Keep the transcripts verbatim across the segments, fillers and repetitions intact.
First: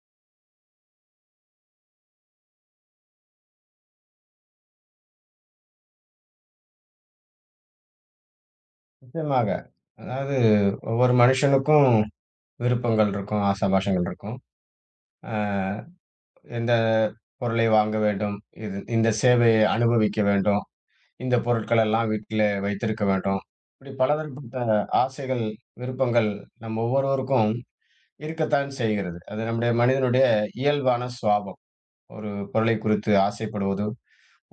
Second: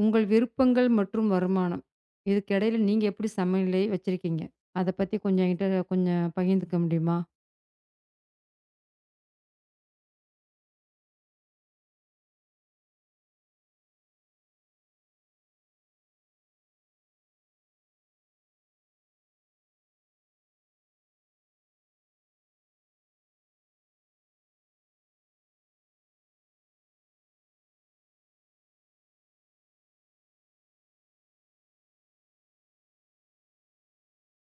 உங்கள் விருப்பங்கள் மற்றும் வருமானம். இதுக்கிடையில நீங்க எப்படி சமநிலை வச்சிருக்கீங்க? அத பத்தி கொஞ்சம் என்கிட்ட கொஞ்சம் பகிர்ந்துக்க முடியுமா? நிச்சயமாக. அதாவது ஒவ்வொரு மனுஷனுக்கும் விருப்பங்கள் இருக்கும், ஆசாபாசங்கள் இருக்கும். அ எந்த பொருளை வாங்க வேண்டும், இது இந்த சேவையை அனுபவிக்க வேண்டும், இந்த பொருட்கள் எல்லாம் வீட்டில வைத்திருக்க வேண்டும். இப்படி பலதரப்பட்ட ஆசைகள், விருப்பங்கள் நம் ஒவ்வொருவருக்கும் இருக்கத்தான் செய்கிறது. அது நம்முடைய மனிதனுடைய இயல்பான சுவாபம். ஒரு பொருளை குறித்து ஆசைப்படுவதும்,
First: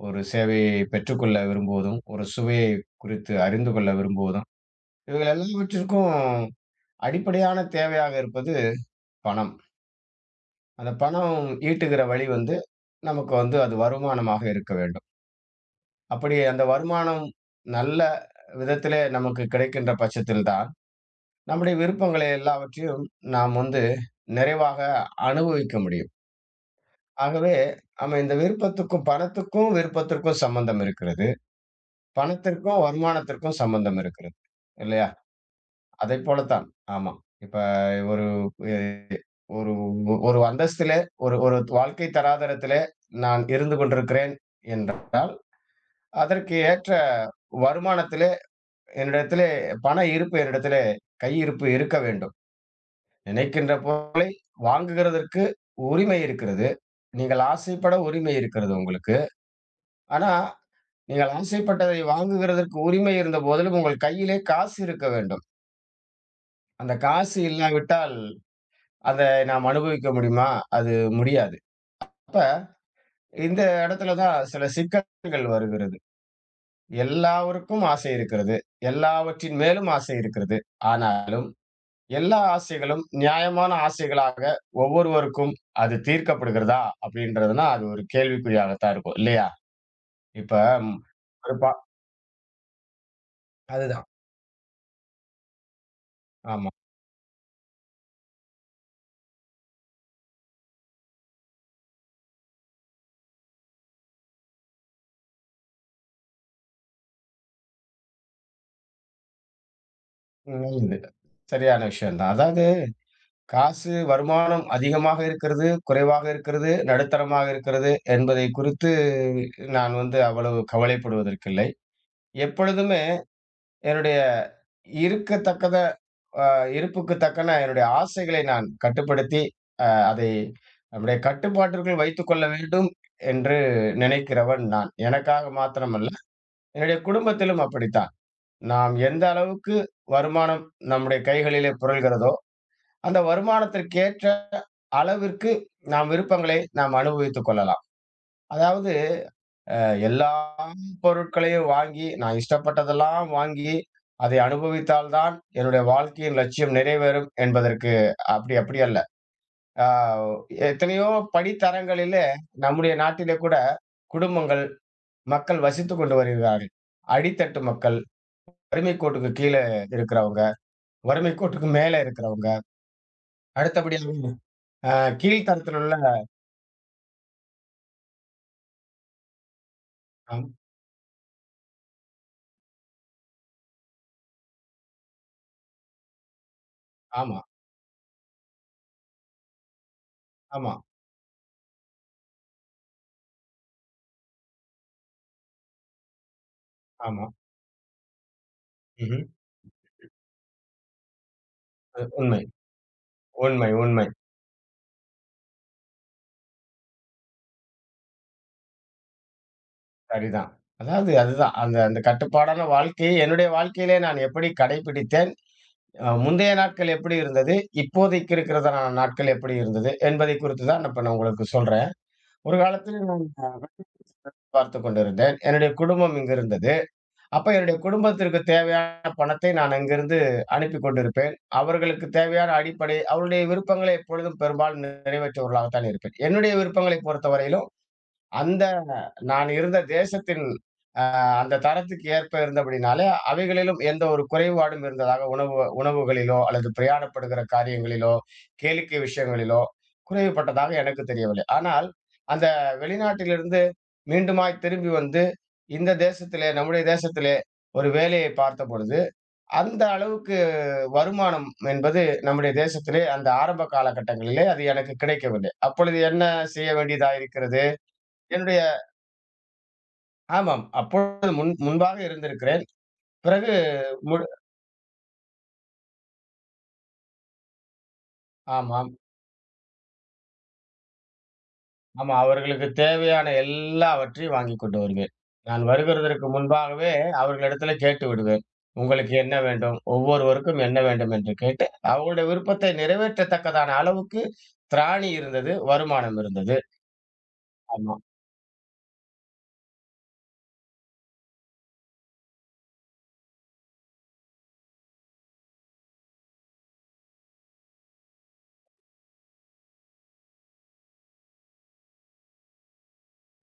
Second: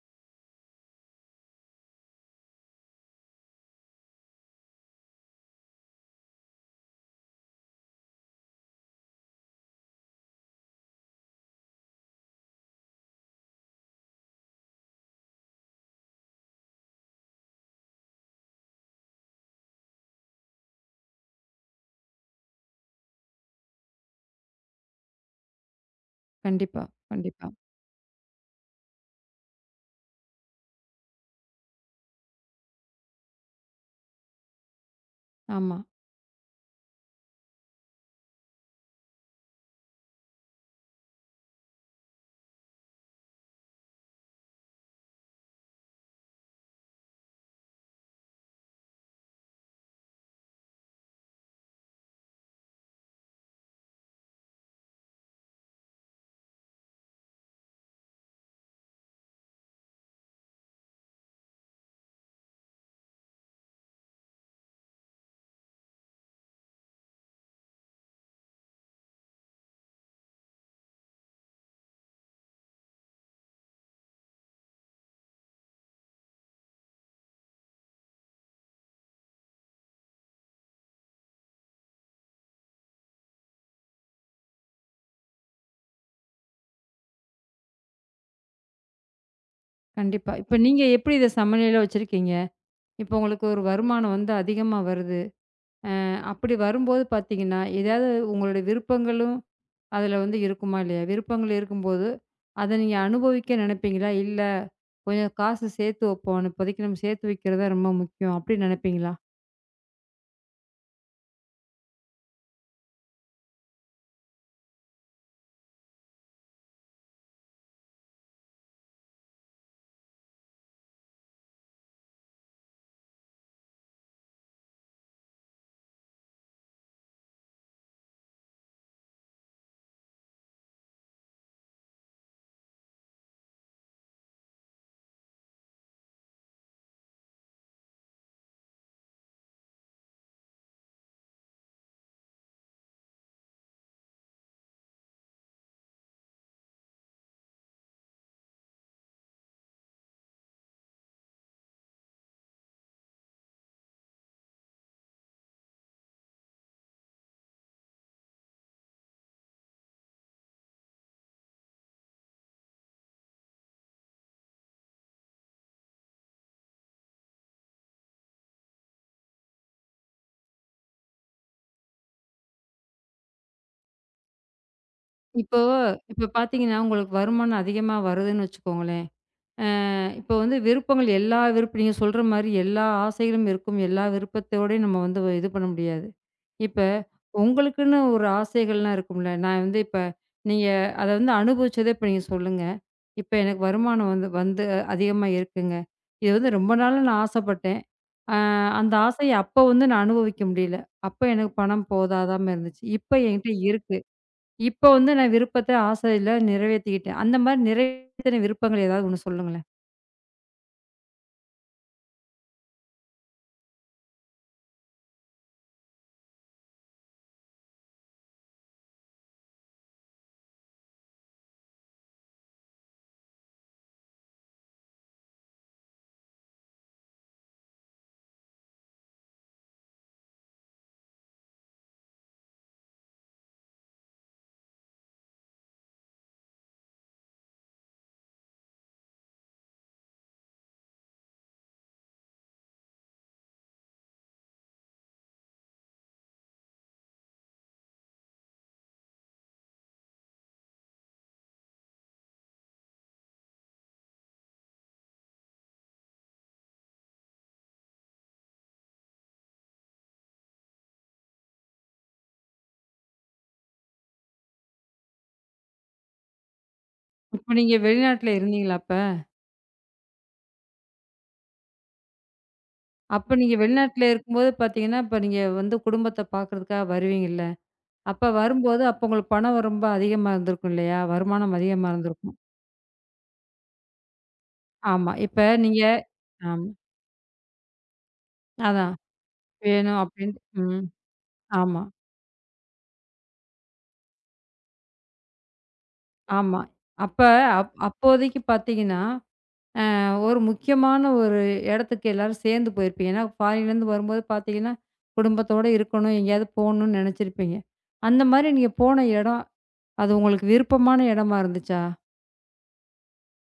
ஒரு சேவையை பெற்றுக்கொள்ள விரும்புவதும், ஒரு சுவையை குறித்து அறிந்து கொள்ள விரும்புவதும், இவைகள் எல்லாவற்றிற்கும் அடிப்படையான தேவையாக இருப்பது பணம். அந்த பணம் ஈட்டுகிற வழி வந்து, நமக்கு வந்து அது வருமானமாக இருக்க வேண்டும். அப்படி அந்த வருமானம் நல்ல விதத்திலே நமக்கு கிடைக்கின்ற பட்சத்தில் தான், நம்முடைய விருப்பங்களை எல்லாவற்றையும் நாம் வந்து நிறைவாக அனுபவிக்க முடியும். கண்டிப்பா, கண்டிப்பா. ஆகவே, நம்ம இந்த விருப்பத்துக்கும் பணத்துக்கும் விருப்பத்திற்கும் சம்பந்தம் இருக்கிறது. பணத்திற்கும் வருமானத்திற்கும் சம்பந்தம் இருக்கிறது. இல்லையா? ஆமா, அதைப் போலத்தான். ஆமா. இப்ப ஒரு ஒரு ஒரு அந்தஸ்திலே, ஒரு ஒரு வாழ்க்கை தராதரத்திலே நான் இருந்து கொண்டிருக்கிறேன் என்றால், அதற்கு ஏற்ற வருமானத்திலே என்னிடத்திலே பண இருப்பு என்னிடத்திலே கையிருப்பு இருக்க வேண்டும். நினைக்கின்ற பொருளை வாங்குகிறதற்கு உரிமை இருக்கிறது. நீங்கள் ஆசைப்பட உரிமை இருக்கிறது உங்களுக்கு. ஆனா, நீங்கள் ஆசைப்பட்டதை வாங்குகிறதற்கு உரிமை இருந்தபோதிலும், உங்கள் கையிலே காசு இருக்க வேண்டும். அந்த காசு இல்லாவிட்டால், அதை நாம் அனுபவிக்க முடியுமா? அது முடியாது. அப்ப இந்த இடத்துல தான் சில சிக்கல்கள் வருகிறது. எல்லாருக்கும் ஆசை இருக்கிறது. எல்லாவற்றின் மேலும் ஆசை இருக்கிறது. ஆனாலும் எல்லா ஆசைகளும் நியாயமான ஆசைகளாக ஒவ்வொருவருக்கும் அது தீர்க்கப்படுகிறதா? அப்படின்றதுனா அது ஒரு கேள்விக்குறியாகத்தான் இருக்கும். இல்லையா? கண்டிப்பா. இப்ப இப்ப நீங்க ம் எப்படி இத ஒரு பா சமநிலையில வச்சிருக்கீங்க? இப்ப உங்களுக்கு ஒரு அதுதான். வருமானம் வந்து அதிகமா வருது. அ அப்படி ஆமா. வரும்போது பார்த்தீங்கன்னா, ஏதாவது உங்களுடைய விருப்பங்களும் அதுல வந்து இருக்குமா இல்லையா? விருப்பங்கள் இருக்கும்போது, அத நீங்க அனுபவிக்க நினைப்பீங்களா? இல்ல கொஞ்சம் காசு சேர்த்து வைப்போம். இப்போதைக்கு நம்ம சேர்த்து வைக்கிறது தான் ரொம்ப முக்கியம். அப்படின்னு நினைப்பீங்களா? நல்லது. சரியான விஷயம் தான். அதாவது காசு வருமானம் அதிகமாக இருக்கிறது, குறைவாக இருக்கிறது, நடுத்தரமாக இருக்கிறது என்பதை குறித்து நான் வந்து அவ்வளவு கவலைப்படுவதற்கில்லை. எப்பொழுதுமே என்னுடைய இருக்கத்தக்கத அ இருப்புக்கு தக்கன என்னுடைய ஆசைகளை நான் கட்டுப்படுத்தி, அ அதை நம்முடைய கட்டுப்பாட்டிற்குள் வைத்துக்கொள்ள வேண்டும் என்று நினைக்கிறவன் நான். எனக்காக மாத்திரமல்ல, என்னுடைய குடும்பத்திலும் அப்படித்தான். நாம் எந்த அளவுக்கு வருமானம் நம்முடைய கைகளிலே புரள்கிறதோ, அந்த வருமானத்திற்கேற்ற அளவிற்கு நாம் விருப்பங்களை நாம் அனுபவித்துக் கொள்ளலாம். அதாவது எல்லா பொருட்களையும் வாங்கி, நான் இஷ்டப்பட்டதெல்லாம் வாங்கி, அதை அனுபவித்தால் தான் என்னுடைய வாழ்க்கையின் லட்சியம் நிறைவேறும் என்பதற்கு அப்படி அப்படி அல்ல. ஆ எத்தனையோ படித்தரங்களிலே நம்முடைய நாட்டிலே கூட குடும்பங்கள், மக்கள் வசித்துக் கொண்டு வருகிறார்கள். அடித்தட்டு மக்கள், வறுமை கோட்டுக்கு கீழ இருக்கிறவங்க, வறுமை கோட்டுக்கு மேல இருக்கிறவங்க, அடுத்தபடியாக அ இப்போ கீழ்த்தரத்திலுள்ள இப்போ பார்த்தீங்கன்னா, உங்களுக்கு வருமானம் அதிகமா வருதுன்னு வச்சுக்கோங்களேன். அ இப்போ ஆமா, வந்து விருப்பங்கள் எல்லா விருப்பம் நீங்க சொல்ற மாரி எல்லா ஆசைகளும் இருக்கும். எல்லா விருப்பத்தோடயும் நம்ம வந்து இது பண்ண முடியாது. இப்ப ஆமா, உங்களுக்குன்னு ஒரு ஆசைகள்லாம் இருக்கும்ல. நான் வந்து இப்ப நீங்க ஆமா, அத வந்து அனுபவிச்சத இப்ப நீங்க சொல்லுங்க. இப்ப எனக்கு வருமானம் வந்து வந்து அதிகமா இருக்குங்க. இது வந்து ரொம்ப நாளா நான் ஆமா. ஆசைப்பட்டேன். அ அந்த ம்ஹ்ம். ஆசைய அப்ப வந்து நான் அனுபவிக்க முடியல. அப்ப எனக்கு பணம் உண்மை, போதாதாம இருந்துச்சு. இப்ப என்கிட்ட உண்மை, இருக்கு. உண்மை. இப்போ வந்து நான் விருப்பத்த ஆசையில நிறைவேத்திக்கிட்டேன். அந்த மாரி நிறைவேத்தின விருப்பங்கள் ஏதாவது ஒண்ணு சொல்லுங்களேன்? சரிதான். அதாவது அதுதான். அந்த அந்த கட்டுப்பாடான வாழ்க்கையை என்னுடைய வாழ்க்கையிலே நான் எப்படி கடைப்பிடித்தேன்? அ முந்தைய நாட்கள் எப்படி இருந்தது? இப்போதைக்கு இருக்கிறதான நாட்கள் எப்படி இருந்தது? என்பதை குறித்து தான் இப்ப நான் உங்களுக்கு சொல்றேன். ஒரு காலத்திலே நான் பார்த்துக் கொண்டிருந்தேன். என்னுடைய குடும்பம் இங்கு இருந்தது. அப்ப என்னுடைய குடும்பத்திற்கு தேவையான பணத்தை நான் அங்கிருந்து அனுப்பிக் கொண்டிருப்பேன். அவர்களுக்கு தேவையான அடிப்படை அவருடைய விருப்பங்களை எப்பொழுதும் பெரும்பாலும் நிறைவேற்றியவர்களாகத்தான் இருப்பேன். என்னுடைய விருப்பங்களை பொறுத்தவரையிலும் அந்த நான் இருந்த தேசத்தின் அ அந்த தரத்துக்கு ஏற்ப இருந்தபடினாலே, அவைகளிலும் எந்த ஒரு குறைபாடும் இருந்ததாக உணவு உணவுகளிலோ, அல்லது பிரயாணப்படுகிற காரியங்களிலோ, கேளிக்கை விஷயங்களிலோ குறைவுபட்டதாக எனக்கு தெரியவில்லை. ஆனால், அந்த வெளிநாட்டிலிருந்து மீண்டுமாய் திரும்பி வந்து, இந்த தேசத்திலே, நம்முடைய தேசத்திலே ஒரு வேலையை பார்த்தபொழுது, அந்த அளவுக்கு வருமானம் என்பது நம்முடைய தேசத்திலே அந்த ஆரம்ப காலகட்டங்களிலே அது எனக்கு கிடைக்கவில்லை. அப்பொழுது என்ன செய்ய வேண்டியதா இப்ப இருக்கிறது? நீங்க வெளிநாட்ல என்னுடைய இருந்தீங்களா அப்ப? ஆமாம். அப்பொழுது முன் முன்பாக இருந்திருக்கிறேன். அப்ப நீங்க பிறகு வெளிநாட்ல முழு இருக்கும்போது பார்த்தீங்கன்னா, இப்ப நீங்க வந்து குடும்பத்த பார்க்கறதுக்காக வருவீங்கல்ல? அப்ப வரும்போது ஆமாம், அப்ப உங்களுக்கு பணம் ரொம்ப அதிகமா இருந்திருக்கும் இல்லையா? வருமானம் அதிகமா ஆமா. இருந்திருக்கும். அவர்களுக்கு தேவையான எல்லாவற்றையும் வாங்கிக் கொண்டு வருவேன். ஆமா. இப்ப நான் நீங்க வருகிறதற்கு ஆமா. முன்பாகவே அவர்களிடத்தில கேட்டு விடுவேன். அதான் உங்களுக்கு என்ன வேண்டும்? வேணும் அப்டின்ட்டு. ஒவ்வொருவருக்கும் என்ன ம். வேண்டும் என்று கேட்டு, ஆமா, அவர்களுடைய விருப்பத்தை நிறைவேற்றத்தக்கதான அளவுக்கு திராணி இருந்தது, வருமானம் இருந்தது. ஆமா. அப்ப அப் ஆமா. அப்போதைக்கு பார்த்தீங்கன்னா, ஒரு முக்கியமான ஒரு இடத்துக்கு எல்லாரும் சேர்ந்து போயிருப்பீங்க. ஏன்னா, ஃபாரின்லேருந்து வரும்போது பார்த்தீங்கன்னா, குடும்பத்தோட இருக்கணும், எங்கேயாவது போணும்னு நெனச்சிருப்பீங்க. அந்த மாரி நீங்க போன இடம், அது உங்களுக்கு விருப்பமான இடமா இருந்துச்சா?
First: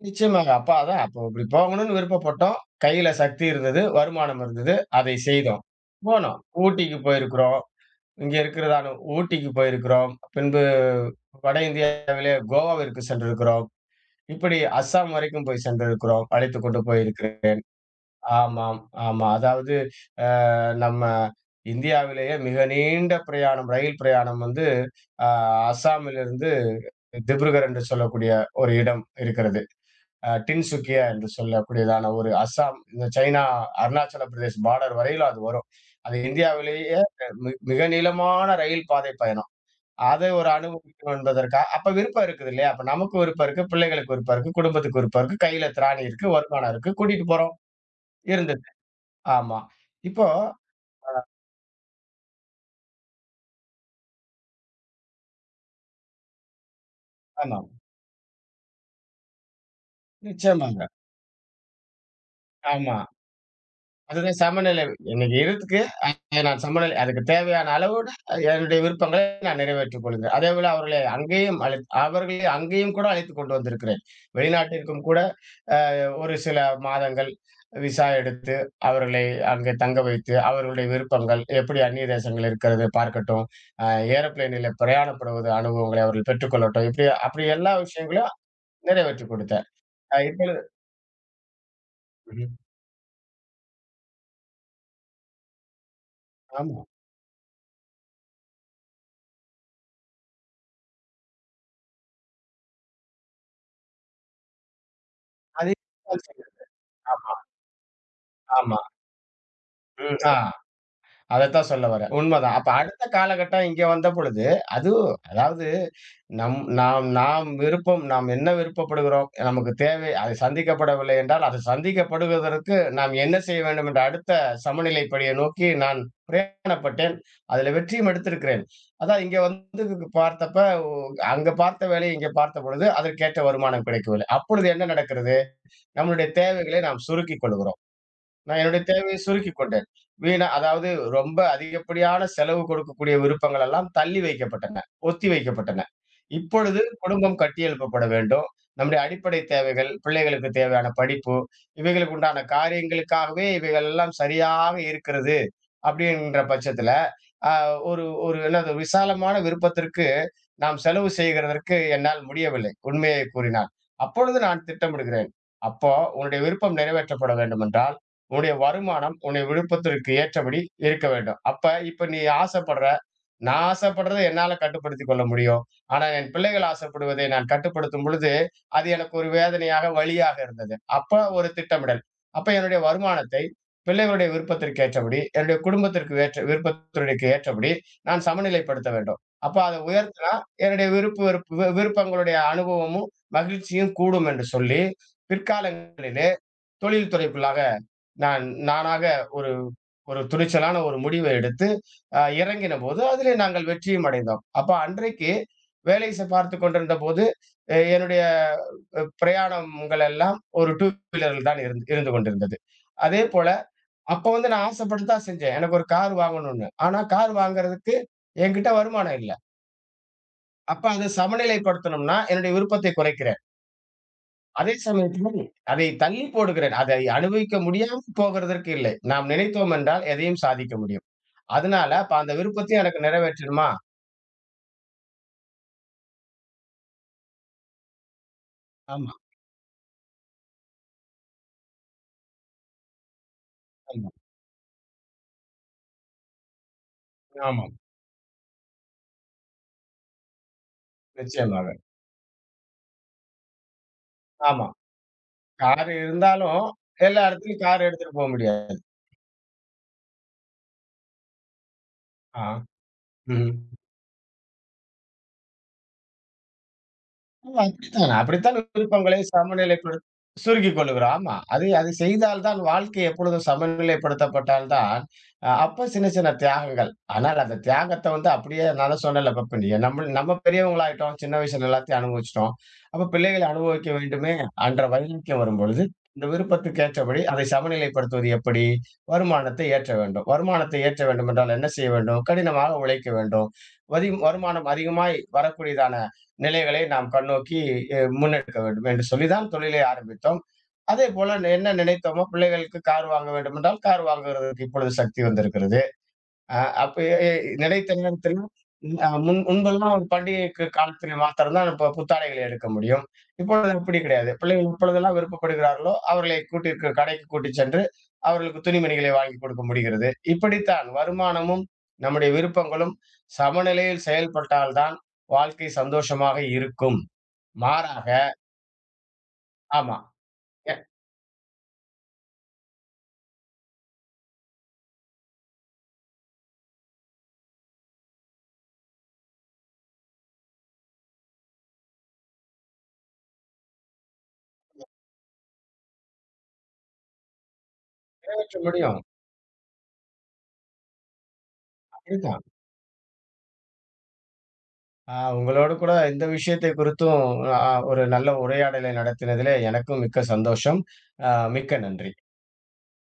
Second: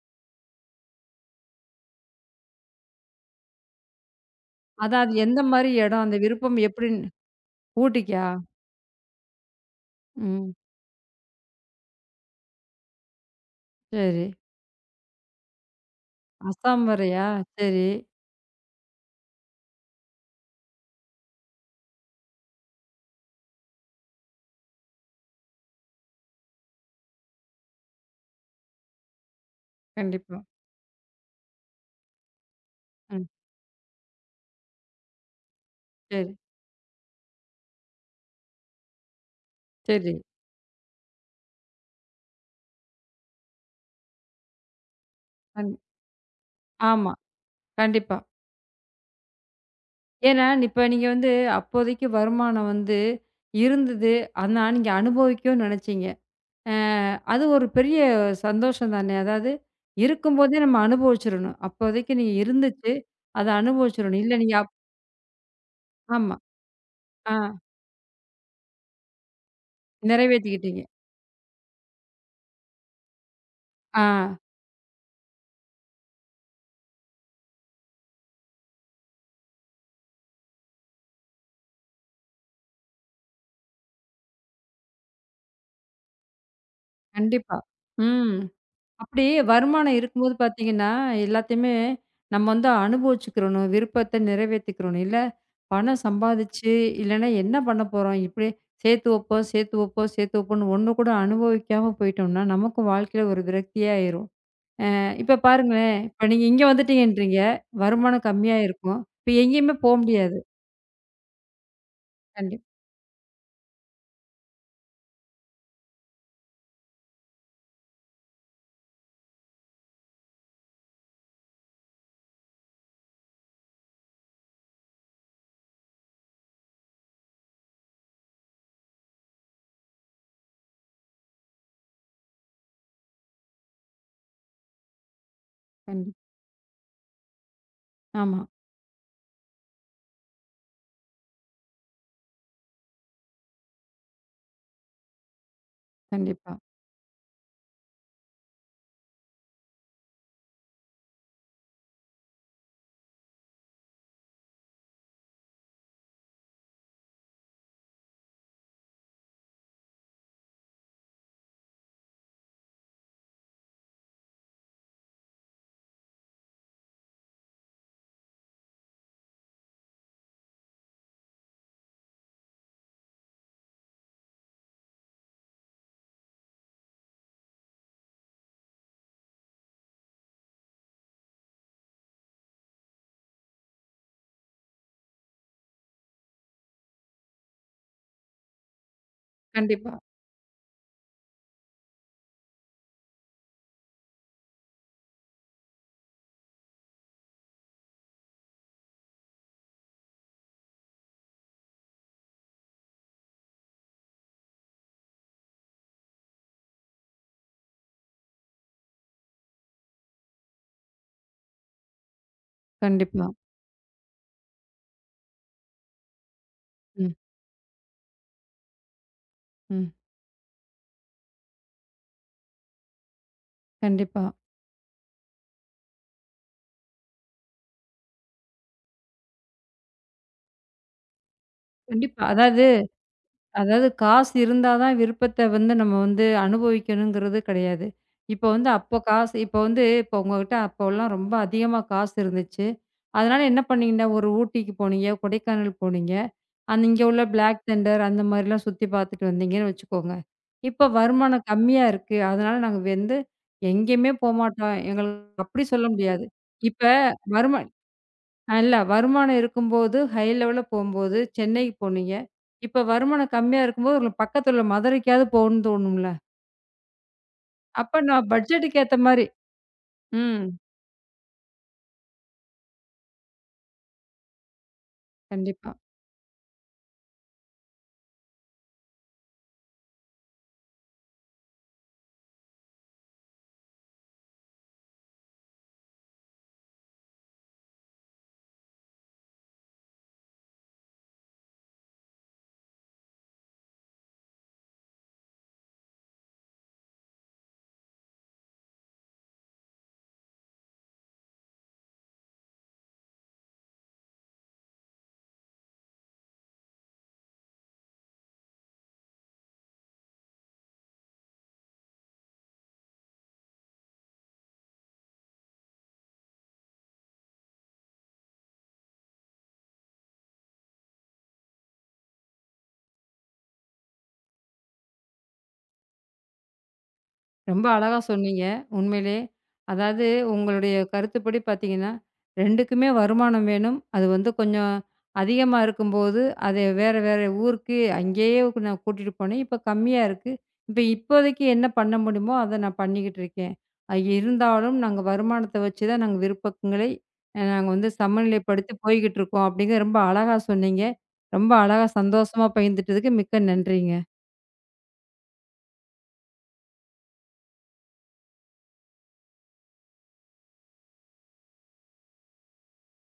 நிச்சயமாக. அப்ப அதான் அப்போ இப்படி போகணும்னு விருப்பப்பட்டோம். கையில சக்தி இருந்தது, வருமானம் இருந்தது. அதான் அது அதை எந்த செய்தோம். மாரி இடம்? அந்த போனோம். விருப்பம் ஊட்டிக்கு எப்படின்னு. போயிருக்கிறோம். ஊட்டிக்கா? இங்க இருக்கிறதான ஊட்டிக்கு போயிருக்கிறோம். ம். பின்பு வட இந்தியாவிலே கோவாவிற்கு சென்றிருக்கிறோம். சரி. இப்படி அஸ்ஸாம் வரைக்கும் போய் சென்றிருக்கிறோம். அழைத்துக் கொண்டு அசாம் வரையா? போயிருக்கிறேன். சரி. ஆமாம், ஆமா. அதாவது அ நம்ம இந்தியாவிலேயே மிக நீண்ட பிரயாணம், ரயில் பிரயாணம் வந்து அ அஸ்ஸாமிலிருந்து திப்ருகர் என்று சொல்லக்கூடிய ஒரு இடம் இருக்கிறது. அ கண்டிப்பா. டின்சுக்கியா என்று சொல்லக்கூடியதான ஒரு அஸ்ஸாம் இந்த ம். சைனா, அருணாச்சல பிரதேஷ் பார்டர் வரையிலும் அது வரும். அது சரி, இந்தியாவிலேயே மிக மிக நீளமான ரயில் பாதை பயணம். சரி. அதை ஒரு அனுபவிக்கணும் என்பதற்கா அப்ப விருப்பம் இருக்குது இல்லையா? அப்ப நமக்கு விருப்பம் இருக்கு, பிள்ளைகளுக்கு விருப்பம் இருக்கு, குடும்பத்துக்கு விருப்பம் இருக்கு, கையில கண் திராணி இருக்கு, வருமானம் இருக்கு, ஆமா. கூட்டிட்டு போறோம். கண்டிப்பா. இருந்தது. ஆமா. இப்போ ஏன்னா, இப்ப நீங்க வந்து அப்போதைக்கு வருமானம் வந்து இருந்தது. ஆனா, நீங்க அனுபவிக்கணும்னு நெனச்சீங்க. அ அது ஆமா. ஒரு பெரிய சந்தோஷம் தானே! அதாவது இருக்கும்போதே நம்ம நிச்சயமாங்க. அனுபவிச்சிரணும். அப்போதைக்கு நீங்க இருந்துச்சு, ஆமா. அத அனுபவிச்சிரணும். இல்ல அதுதான் நீங்க அப் சமநிலை. இன்னைக்கு இருக்கு ஆமா. ஏ நான் சமநிலை அதுக்கு ஆ தேவையான அளவோட என்னுடைய விருப்பங்களை நான் நிறைவேற்றிக் கொள்கிறேன். அதேபோல நிறைவேத்திக்கிட்டீங்க. அவர்களை அங்கேயும் அழைத் அவர்களை அங்கேயும் கூட அழைத்துக் கொண்டு வந்திருக்கிறேன். ஆ வெளிநாட்டிற்கும் கூட அ ஒரு சில மாதங்கள் விசா எடுத்து, அவர்களை அங்கே தங்க வைத்து, அவர்களுடைய விருப்பங்கள் எப்படி அந்நிய தேசங்கள் இருக்கிறது பார்க்கட்டும். அ ஏரோப்ளேனில பிரயாணப்படுவது அனுபவங்களை அவர்கள் பெற்றுக்கொள்ளட்டும். இப்படி அப்படி கண்டிப்பா. எல்லா ம். விஷயங்களையும் அப்படி நிறைவேற்றிக் கொடுத்தேன். வருமானம் அ இருக்கும்போது இப்பொழுது பார்த்தீங்கன்னா, எல்லாத்தையுமே நம்ம ம். வந்து அனுபவிச்சுக்கிறணும். விருப்பத்த நிறைவேத்திக்கிறணும். இல்ல பணம் சம்பாதிச்சு, ஆமா. இல்லன்னா என்ன பண்ண போறோம்? இப்படியே சேர்த்து வைப்போம், சேர்த்து வைப்போம், சேர்த்து வைப்போம்ன்னு ஒண்ணு கூட அனுபவிக்காம போயிட்டோம்னா, நமக்கும் வாழ்க்கையில ஒரு விரக்தியா ஆயிரும். இப்ப அதே பாருங்களேன், இப்ப நீங்க இங்க ஆமா, வந்துட்டீங்கன்றீங்க. வருமானம் கம்மியா ஆமா. இருக்கும். இப்ப எங்கேயுமே போ ம். ஆ. முடியாது. அதத்தான் சொல்ல வரேன். உண்மதான். கண்டிப் அப்ப அடுத்த காலகட்டம் இங்க வந்த பொழுது, அது அதாவது நம் நாம் நாம் விருப்பம் நாம் என்ன விருப்பப்படுகிறோம்? நமக்கு தேவை அது சந்திக்கப்படவில்லை என்றால், அது சந்திக்கப்படுவதற்கு நாம் என்ன செய்ய வேண்டும் என்ற அடுத்த சமநிலைப்படியை நோக்கி நான் பிரயாணப்பட்டேன். அதில வெற்றியும் எடுத்திருக்கிறேன். அதான் இங்க வந்து பார்த்தப்ப, ஒ அங்க பார்த்த வேலையை இங்க பார்த்த பொழுது, அதற்கேற்ற வருமானம் கிடைக்கவில்லை. அப்பொழுது என்ன நடக்கிறது? கண்டிப் நம்மளுடைய தேவைகளை நாம் சுருக்கிக் கொள்கிறோம். ஆமா. நான் என்னுடைய தேவையை சுருக்கிக் கொண்டேன். வீணா அதாவது ரொம்ப அதிகப்படியான செலவு கொடுக்கக்கூடிய விருப்பங்கள் எல்லாம் தள்ளி வைக்கப்பட்டன. ஒத்தி வைக்கப்பட்டன. கண்டிப்பா, இப்பொழுது குடும்பம் கட்டியெழுப்பப்பட வேண்டும். நம்முடைய அடிப்படை தேவைகள், பிள்ளைகளுக்கு தேவையான படிப்பு, இவைகளுக்கு உண்டான காரியங்களுக்காகவே இவைகள் எல்லாம் சரியாக இருக்கிறது. அப்படின்ற பட்சத்துல, அ ஒரு ஒரு என்னது விசாலமான விருப்பத்திற்கு நாம் செலவு செய்கிறதற்கு என்னால் முடியவில்லை. உண்மையை கூறினால். அப்பொழுது நான் திட்டமிடுகிறேன். அப்போ உன்னுடைய விருப்பம் நிறைவேற்றப்பட வேண்டுமென்றால், உன்னுடைய வருமானம் உன்னுடைய விருப்பத்திற்கு ஏற்றபடி இருக்க வேண்டும். அப்ப இப்ப நீ ஆசைப்படுற, நான் ஆசைப்படுறத என்னால கட்டுப்படுத்திக் கொள்ள முடியும். ஆனா என் பிள்ளைகள் ஆசைப்படுவதை நான் கட்டுப்படுத்தும் பொழுது, அது எனக்கு ஒரு வேதனையாக, வலியாக இருந்தது. அப்ப ஒரு திட்டமிடல். அப்ப என்னுடைய வருமானத்தை பிள்ளைகளுடைய விருப்பத்திற்கு ஏற்றபடி, என்னுடைய குடும்பத்திற்கு ஏற்ற விருப்பத்திற்கு ஏற்றபடி நான் சமநிலைப்படுத்த வேண்டும். அப்ப அத கண்டிப்பா, உயர்த்தினா என்னுடைய விருப்பு வெறுப்பு வி விருப்பங்களுடைய அனுபவமும், மகிழ்ச்சியும் கூடும் என்று சொல்லி, பிற்காலங்களிலே தொழில் துறைக்குள்ளாக நான் நானாக ஒரு ஒரு துணிச்சலான ஒரு முடிவை எடுத்து அ இறங்கினபோது, அதிலே நாங்கள் வெற்றியும் அடைந்தோம். அப்ப அன்றைக்கு வேலை செ பார்த்துக் கொண்டிருந்தபோது, எ என்னுடைய அ பிரயாணங்கள் எல்லாம் ஒரு டூ வீலரில் தான் இருந்து இருந்து கொண்டிருந்தது. கண்டிப்பா. அதேபோல அப்ப வந்து நான் ஆசைப்பட்டு தான் செஞ்சேன். எனக்கு ஒரு கார் வாங்கணும்னு. ஆனா ம், கார் வாங்குறதுக்கு என்கிட்ட வருமானம் இல்ல. ம். அப்ப அத சமநிலைப்படுத்தணும்னா என்னுடைய விருப்பத்தை குறைக்கிறேன். கண்டிப்பா, அதே சமயத்தில அதை தள்ளி போடுகிறேன். அதை அனுபவிக்க முடியாம போகிறதற்கு இல்லை. நாம் நினைத்தோம் என்றால் எதையும் சாதிக்க முடியும். அதனால அப்ப கண்டிப்பா. அந்த அதாவது விருப்பத்தையும் எனக்கு நிறைவேற்றணுமா? அதாவது காசு இருந்தா தான் விருப்பத்த வந்து நம்ம வந்து அனுபவிக்கணுங்கிறது கிடையாது. இப்ப வந்து அப்போ ஆமா. காசு இப்ப வந்து இப்ப உங்ககிட்ட அப்போலாம் ரொம்ப அதிகமா காசு இருந்துச்சு. அதனால என்ன பண்ணீங்கன்னா, ஆமா, ஒரு ஊட்டிக்கு போனீங்க, கொடைக்கானல் போனீங்க. அந்த இங்க உள்ள பிளாக் ஆமாம். தண்டர் அந்த மாரிலாம் சுத்தி பார்த்துட்டு வந்தீங்கன்னு வச்சுக்கோங்க. இப்ப வருமானம் நிச்சயமாக. கம்மியா இருக்கு. அதனால நாங்க வந்து எங்கேயுமே ஆமா. போமாட்டோம். எங்களுக்கு அப்படி சொல்ல கார் முடியாது. இருந்தாலும் இப்ப எல்லா வருமா இடத்துலயும் கார் எடுத்துட்டு போ இல்ல முடியாது. வருமானம் இருக்கும்போது, ஹை லெவல்ல போம்போது சென்னைக்கு போனீங்க. ஆ. இப்ப வருமானம் ம். கம்மியா இருக்கும்போது, உங்களுக்கு பக்கத்துல உள்ள மதுரைக்காவது போகணும்னு தோணும்ல? ஆமா, அப்ப அப்படித்தான். நான் அப்படித்தான் பட்ஜெட்டுக்கு ஏத்த விருப்பங்களை மாரி. சமநிலைப்படுத் ம். சுருக்கிக் கொள்ளுகிறோம். ஆமா. அது அது செய்தால் தான் வாழ்க்கை எப்பொழுதும் சமநிலைப்படுத்தப்பட்டால் தான், அ கண்டிப்பா. அப்ப சின்ன சின்ன தியாகங்கள். ஆனால் அந்த தியாகத்த வந்து அப்படியே நான் தான் சொன்னேன்ல இப்ப நீ நம்ம நம்ம பெரியவங்களாயிட்டோம். சின்ன வயசுல எல்லாத்தையும் அனுபவிச்சுட்டோம். அப்ப பிள்ளைகள அனுபவிக்க வேண்டுமே என்ற வைராக்கியம் வரும்பொழுது, இந்த விருப்பத்துக்கு ஏற்றபடி அதை சமநிலைப்படுத்துவது எப்படி? வருமானத்தை ஏற்ற வேண்டும். வருமானத்தை ஏற்ற வேண்டும் என்றால் என்ன செய்ய வேண்டும்? கடினமாக உழைக்க வேண்டும். வதி வருமானம் அதிகமாய் வரக்கூடியதான நிலைகளை நாம் கண்ணோக்கி அ முன்னெடுக்க வேண்டும் என்று சொல்லி தான் தொழிலை ஆரம்பித்தோம். அதேபோல என்ன நினைத்தோமோ பிள்ளைகளுக்கு கார் வாங்க வேண்டும் என்றால், கார் வாங்குவதற்கு இப்பொழுது சக்தி வந்திருக்கிறது. அ அப்ப எ எ இடைத்தரகர்கள் அ முன் முன்பெல்லாம் ஒரு பண்டிகைக்கு காலத்தில மாத்திரம் தான் இப்ப புத்தாடைகளை எடுக்க முடியும். இப்பொழுது அப்படி கிடையாது. பிள்ளைகள் எப்பொழுதெல்லாம் விருப்பப்படுகிறார்களோ, அவர்களை கூட்டிற்கு கடைக்கு கூட்டிச் சென்று, அவர்களுக்கு துணிமணிகளை வாங்கிக் கொடுக்க முடிகிறது. இப்படித்தான் வருமானமும், நம்முடைய விருப்பங்களும் சமநிலையில் செயல்பட்டால் தான் வாழ்க்கை சந்தோஷமாக இருக்கும். ரொம்ப அழகா மாறாக சொன்னீங்க. உண்மையிலேயே. ஆமா. அதாவது எ உங்களுடைய கருத்துப்படி பார்த்தீங்கன்னா, ரெண்டுக்குமே வருமானம் வேணும். அது வந்து கொஞ்சம் அதிகமா இருக்கும்போது, அது வேற வேற ஊருக்கு அங்கேயே கு- நான் கூட்டிட்டு போனேன். இப்ப கம்மியா இருக்கு. இப்ப இப்போதைக்கு என்ன பண்ண முடியுமோ, அத நான் பண்ணிக்கிட்டு இருக்கேன். அது இருந்தாலும் நாங்க வருமானத்த வச்சு தான் நாங்க விருப்பங்களை அ நாங்க வந்து நிறைவேற்ற சமநிலைப்படுத்தி முடியும். போய்க்கிட்டு இருக்கோம். அப்படிங்க ரொம்ப அழகா சொன்னீங்க. ரொம்ப அழகா அப்படித்தான். சந்தோஷமா பகிர்ந்துட்டதுக்கு மிக்க நன்றிங்க. ஆ உங்களோடு கூட இந்த விஷயத்தை குறித்தும் அ ஒரு நல்ல உரையாடலை நடத்தினதிலே எனக்கும் மிக்க சந்தோஷம். அ மிக்க நன்றி.